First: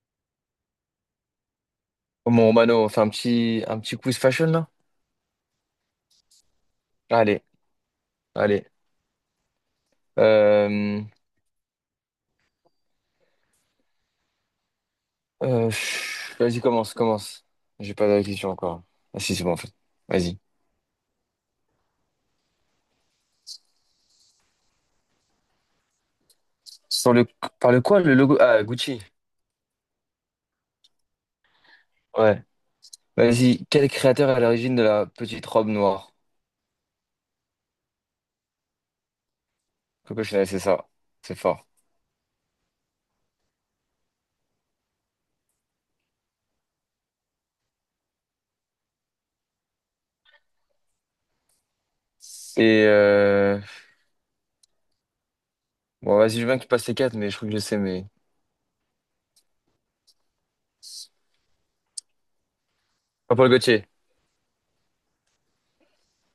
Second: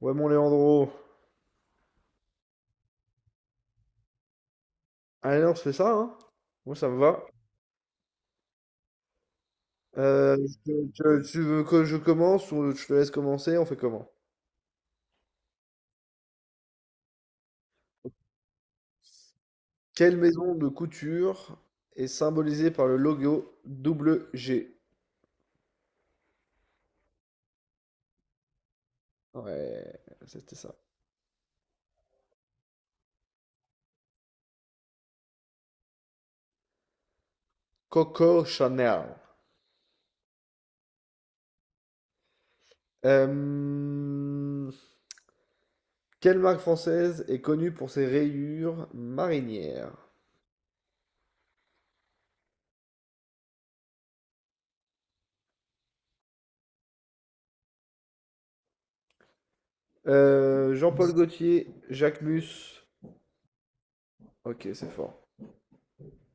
Ouais, mon Léandro. Bon, Mano, on fait un petit quiz fashion là? Allez, on se fait ça, hein? Moi, ça me va. Allez, allez. Euh, tu, Euh, tu- tu veux que je commence ou je te laisse commencer? On fait comment? Vas-y, commence. J'ai pas la question encore. Ah si, c'est bon en fait. Quelle Vas-y. maison de couture est symbolisée par le logo double G? Sur le, par le quoi, le logo? Ah, Gucci. Ouais, c'était ça. Ouais. Vas-y. Quel créateur est à l'origine de la petite robe noire? Coco Chanel. Coco Chanel, c'est ça. C'est fort. Euh, quelle marque française est connue pour ses rayures marinières? Et euh, bon, vas-y, je veux bien que tu passes les quatre, mais je crois que je sais, mais. Jean-Paul Gaultier, Jacques Mus. Jean-Paul Gaultier. Ok, c'est fort.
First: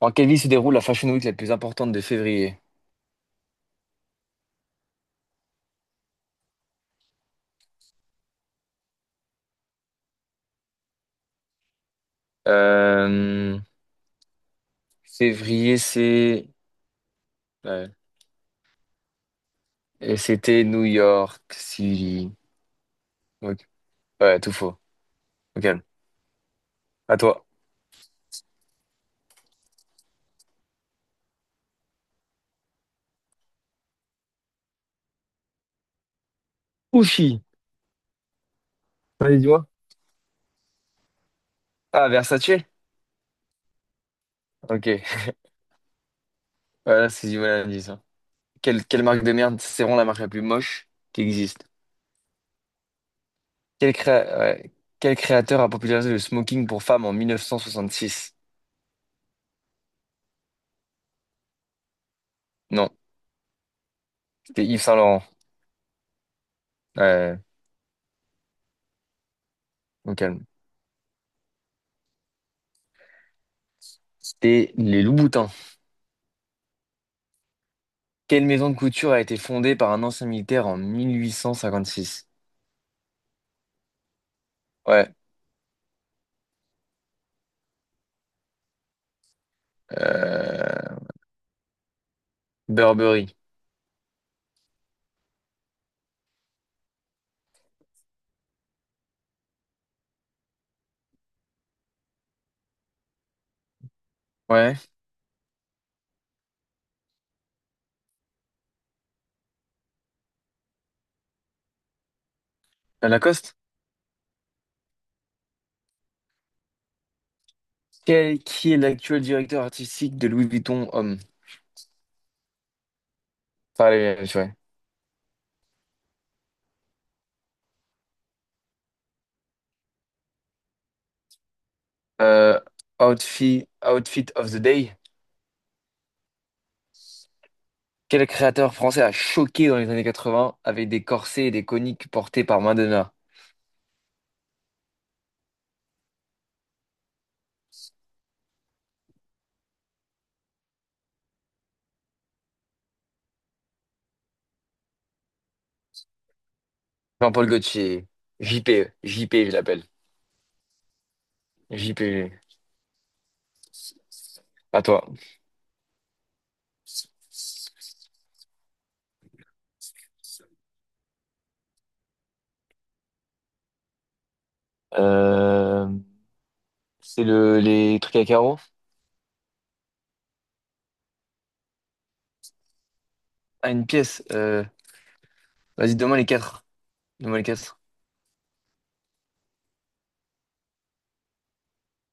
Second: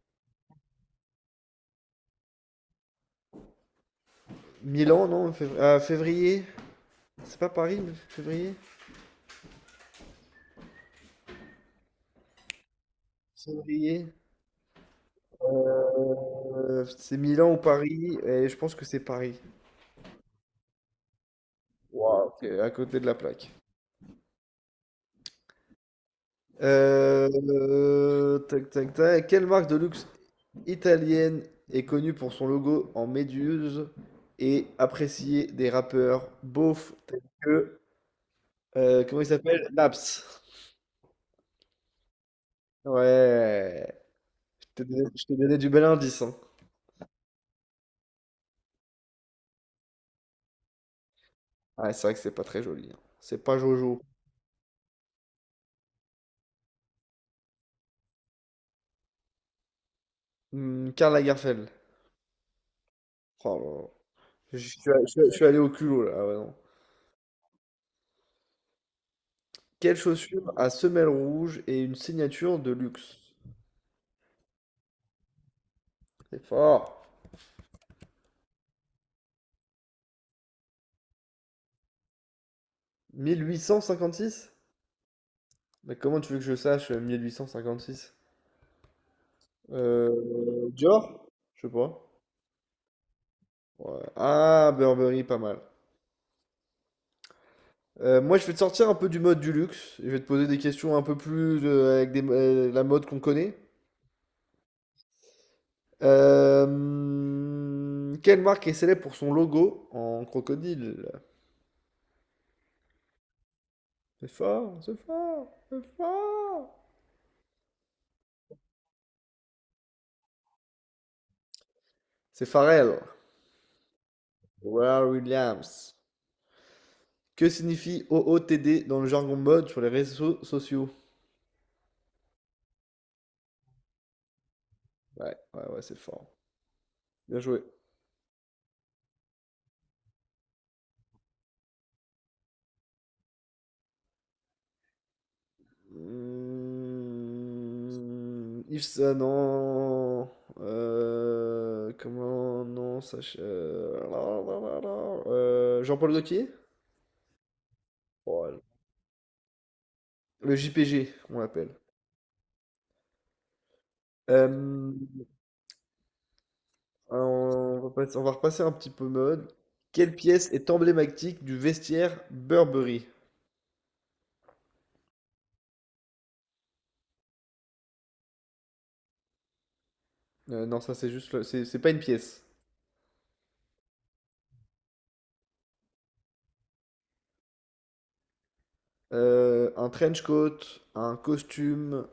En quelle ville se déroule la Fashion Week la plus importante de février? Milan, non? Ah, février? C'est pas Paris, mais février? Euh, Février. février, c'est. C'est Milan ou Ouais. Paris, et je pense que c'est Paris. Et c'était New York City. Waouh, t'es à côté de la plaque. Ok. Ouais, tout faux. Ok. À toi. Tac, tac, tac. Quelle marque de luxe italienne est connue pour son logo en méduse et appréciée des rappeurs beaufs tels Uchi. que... comment il Allez, s'appelle? dis-moi. Naps. Ah, Versace? Ouais. Je t'ai Ok. donné, je t'ai donné du bel indice, hein. Voilà, c'est du mal à dire, ça. Quelle marque de merde? C'est vraiment la marque la plus moche qui existe. Ouais, c'est vrai que c'est pas très joli, hein. C'est pas Jojo. Ouais. Quel créateur a popularisé le smoking pour femmes en 1966? Hmm, Karl Lagerfeld. Non, Oh là là. Je c'était suis, Yves Saint-Laurent. je- je suis allé au culot là. Ah ouais, non. Ouais, Quelle au calme. chaussure à semelle rouge et une signature de luxe? C'était les Louboutins. C'est fort. Quelle maison de couture a été fondée par un ancien militaire en 1856? 1856? Ouais. Mais comment tu veux que je sache 1856? Euh, Euh... Dior? Je sais pas. Burberry. Ouais. Ah, Burberry, pas mal. Moi, je vais te sortir un peu du mode du luxe. Je vais te poser des questions un peu plus la mode qu'on connaît. Ouais. Quelle marque est célèbre pour son logo en crocodile? Lacoste? C'est fort, c'est fort, c'est fort. Quel- qui est l'actuel directeur artistique de Louis Vuitton Homme? C'est Pharrell, Enfin, allez, allez, je Pharrell Williams. Que signifie OOTD dans le jargon mode sur les réseaux sociaux? Euh, outfit, Outfit of the Day. Ouais, ouais, ouais, c'est fort. Bien joué. Quel créateur français a choqué dans les années 80 avec des corsets et des coniques portés par Madonna? Hmm, Yves, non. Comment, non, sachez. Jean-Paul Gaultier? Jean-Paul Gaultier. Ouais, JP, JP, je l'appelle. le JPG, on l'appelle. JP, à Euh, toi. on va repasser un petit peu mode. Quelle pièce est emblématique du vestiaire Burberry? Euh, c'est le, les trucs à carreaux? Non, ça c'est juste, c'est pas une pièce. Ah, une pièce. Vas-y, donne-moi les quatre. Donne-moi les quatre. Un trench coat, un costume,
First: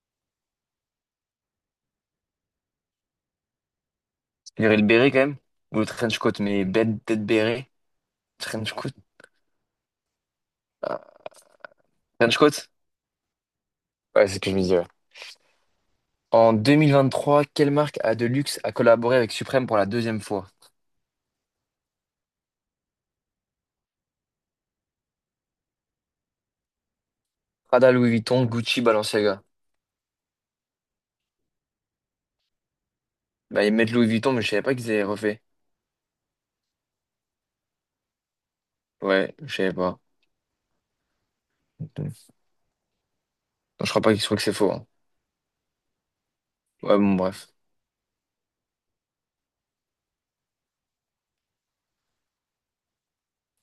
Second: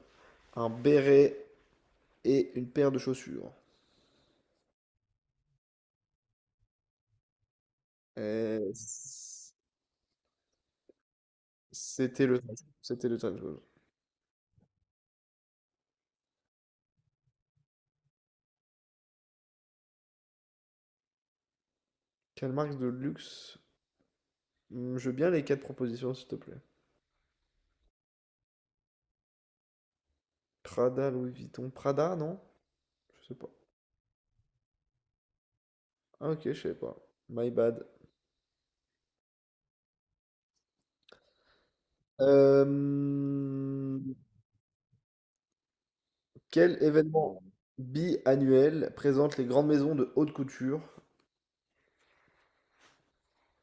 un béret et une paire de chaussures. Il y aurait le béret quand même. Ou le trench coat, mais bête, tête béret. Euh, Trench coat. c- Ah. c'était Trench le, coat? C'était le trench coat. Ouais, c'est ce que je me dis, ouais. En 2023, quelle marque à de luxe a collaboré avec Supreme pour la deuxième fois? Quelle marque de luxe? Je veux bien les quatre propositions, s'il te plaît. Prada, Louis Vuitton, Gucci, Balenciaga. Prada, non? Je sais pas. Bah, ils mettent Louis Vuitton, mais je savais pas qu'ils avaient refait. Ah ok, je savais pas. My bad. Ouais, je savais pas. Non, Euh, je crois pas qu'ils trouvent que c'est faux, hein. quel Ouais, bon, événement bref. biannuel présente les grandes maisons de haute couture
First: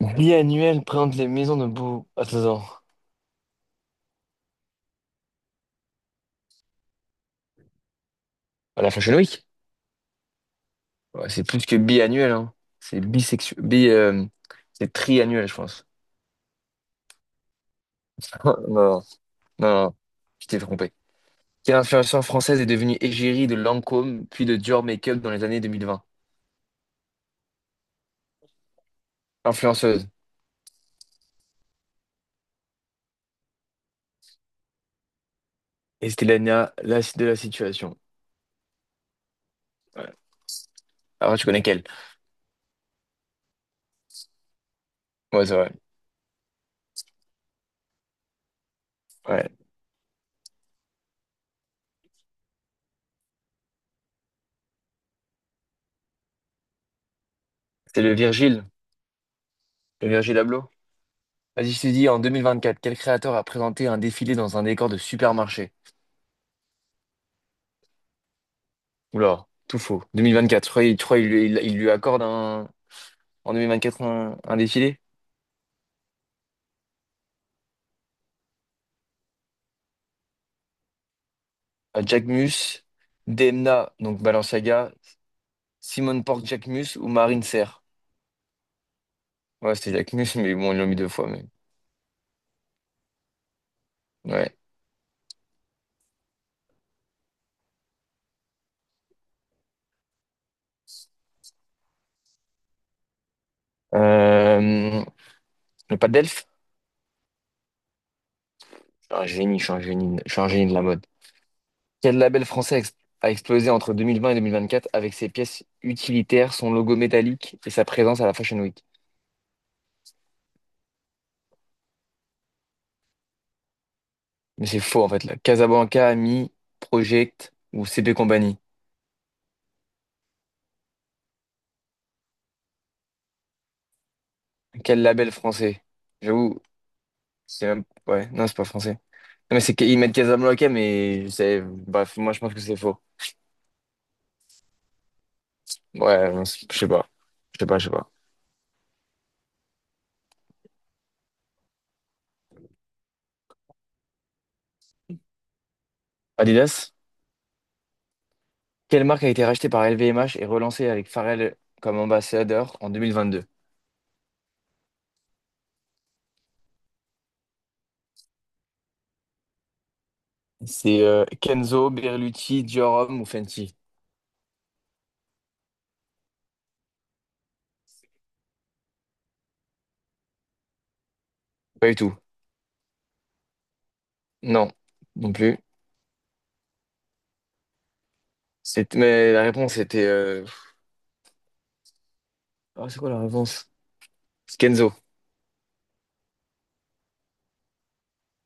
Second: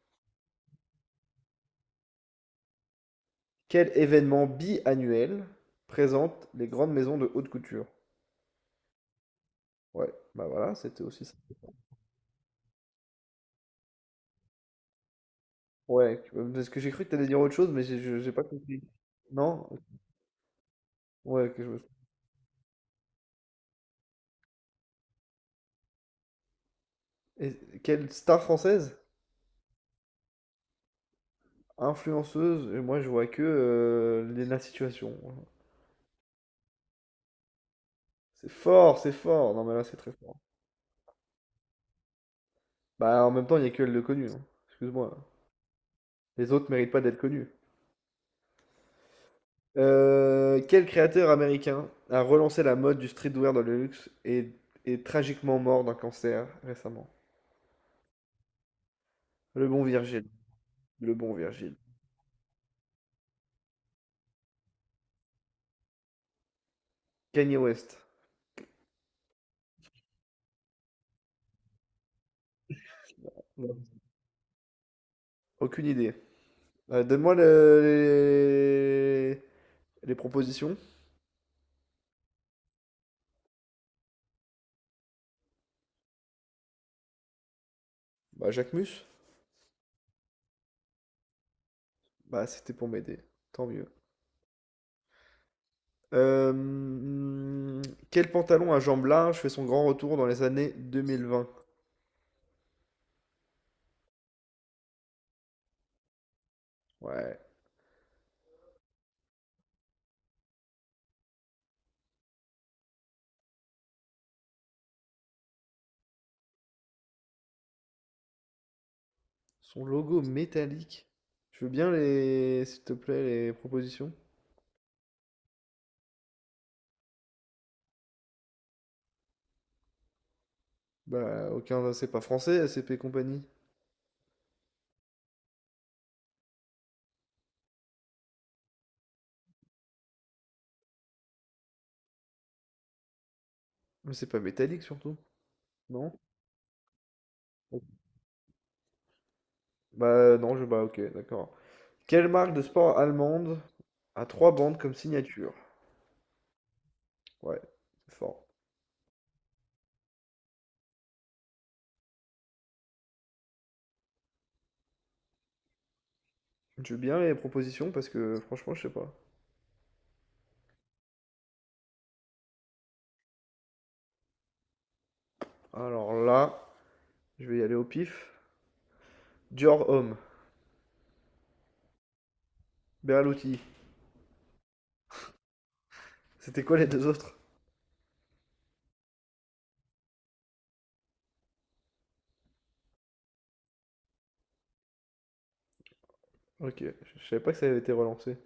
Biannuel présente les maisons de beau. Attends, attends. Quel événement biannuel présente les grandes maisons de haute couture? À la Fashion Week? Ouais, bah voilà, c'était aussi Ouais, ça. c'est plus que biannuel, hein. C'est bisexuel. C'est triannuel, je pense. Ouais, parce que j'ai cru que t'allais dire autre chose, mais j'ai je- j'ai pas Non, compris. non, Non? non, je t'ai trompé. Ouais, que je Quelle me- influenceuse française est devenue égérie de Lancôme, puis de Dior Makeup dans les années 2020? Et quelle star française? Influenceuse. Influenceuse? Et moi, je vois que Léna Situation. Et c'était la de la situation. C'est fort, c'est fort. Non, mais là, c'est très Ouais. fort. Ah ouais, tu connais quelle? Bah, en même temps, il n'y a que elle de connue, hein. Excuse-moi. Ouais, c'est vrai. Les autres méritent pas d'être connus. Ouais. Quel créateur américain a relancé la mode du streetwear dans le luxe et est tragiquement mort d'un cancer récemment? C'est le Virgile. Le bon Le Virgile. Virgile Abloh. Le bon Vas-y, Virgile. je te dis, en 2024, quel créateur a présenté un défilé dans un décor de supermarché? Kanye West. Oula, tout faux. 2024, tu crois il lui accorde un, en Non, 2024 un défilé? aucune idée. Donne-moi les... les propositions. À Jacquemus, Demna, donc Balenciaga, Simone Porte Jacquemus ou Marine Serre. Bah, Jacques Mus. Ouais, c'était Jacquemus, mais bon, ils l'ont mis deux fois. Mais... Bah, c'était pour m'aider. Tant mieux. Ouais. Hmm, quel pantalon à jambes larges fait son grand retour dans les années 2020? Euh, le pas d'elfe. Ouais. Je suis un génie, je suis un génie, je suis un génie de la mode. Quel label français a ex- a explosé entre 2020 et 2024 avec ses pièces utilitaires, son logo métallique et sa présence à la Fashion Week? Son logo métallique. Je veux bien les, s'il te plaît, les propositions. Mais c'est faux en fait là. Casablanca, Ami, Project ou CP Company. Bah, aucun, bah, c'est pas français, ACP compagnie. Quel label français? J'avoue, c'est même... Ouais, non, c'est pas français. Non, mais c'est qu'ils mettent Casablanca, mais c'est... Bref, moi je pense que c'est faux. Mais c'est pas métallique surtout, non? Ouais, non, je sais pas. Je sais pas. Ok, d'accord. Quelle marque de sport allemande a trois bandes comme signature? Adidas? Ouais, c'est fort. Quelle marque a été rachetée par LVMH et relancée avec Pharrell comme ambassadeur en 2022? Je veux bien les propositions parce que franchement, je sais pas. C'est Kenzo, Berluti, Diorum ou Fenty? Alors là, je vais y aller au pif. Dior Homme, Pas du tout. Berluti. Non, non plus. C'était quoi les deux autres? Mais la réponse était... ah, c'est quoi la réponse? C'est Kenzo. Ok, je savais pas que ça avait été relancé.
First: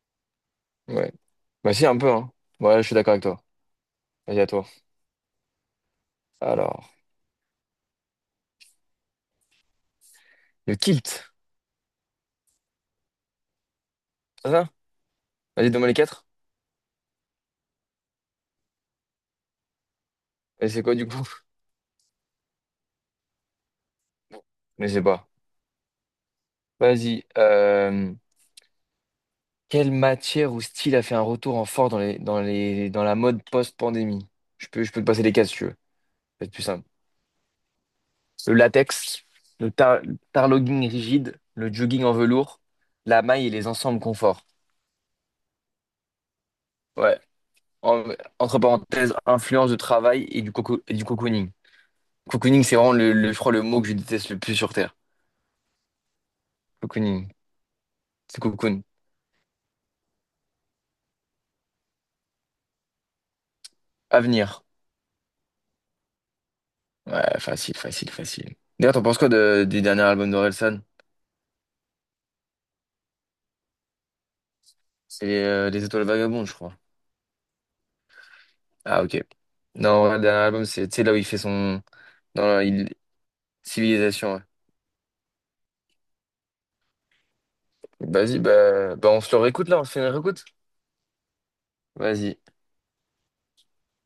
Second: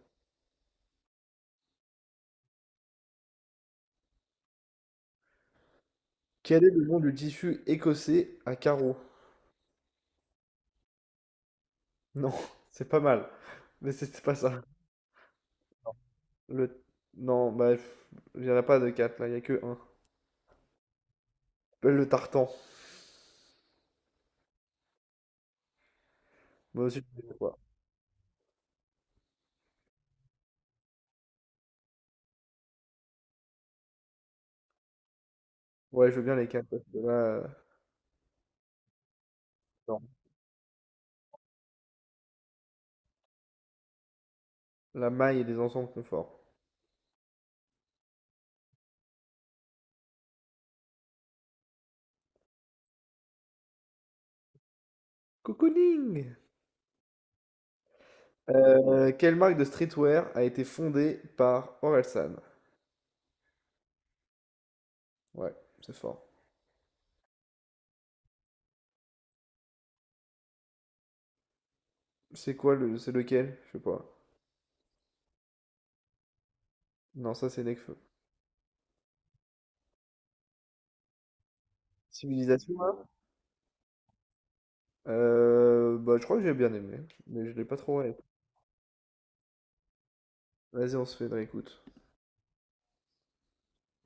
Ouais. Bah si, un peu, hein. Ouais, je suis d'accord avec toi. Vas-y, à toi. Quel est le Alors, nom du tissu écossais à carreaux? le kilt, Non, c'est pas mal, mais c'était pas c'est ça. ça? Vas-y, donne-moi les quatre. Le. Non, bah, pff, il n'y en a pas de 4 là, il n'y a que 1. Et c'est quoi, du coup? Le tartan. Je sais pas. Moi aussi, Vas-y. je veux quoi. Quelle matière ou style a fait un retour en fort dans la mode post-pandémie? Je peux te passer les quatre, si tu veux. Ouais, je veux bien les C'est plus 4 parce simple. que là. Le latex, le tar- Non. tarlogging rigide, le jogging en velours, la maille et les ensembles confort. La maille et les ensembles confort. Ouais. En- entre parenthèses, influence de travail et et du cocooning. Cocooning, c'est vraiment je crois, le mot que je déteste le plus sur Terre. Cocooning! Cocooning. C'est cocoon. Quelle marque de streetwear a été fondée par Orelsan? Avenir. Ouais, c'est fort. Ouais, facile, facile, facile. D'ailleurs, t'en penses quoi du dernier album d'Orelsan? C'est quoi le. C'est lequel? Je sais pas. C'est Les Étoiles Vagabondes, je crois. Non, ça, c'est Nekfeu. Ah, ok. Non, ouais, le dernier album, c'est tu sais, là où il fait son. Dans la Civilisation, là? il- Civilisation, ouais. Je crois que j'ai bien aimé, mais je l'ai pas trop aimé. Vas-y, on se le réécoute là, on se fait une réécoute. Vas-y, on se fait une réécoute. Vas-y.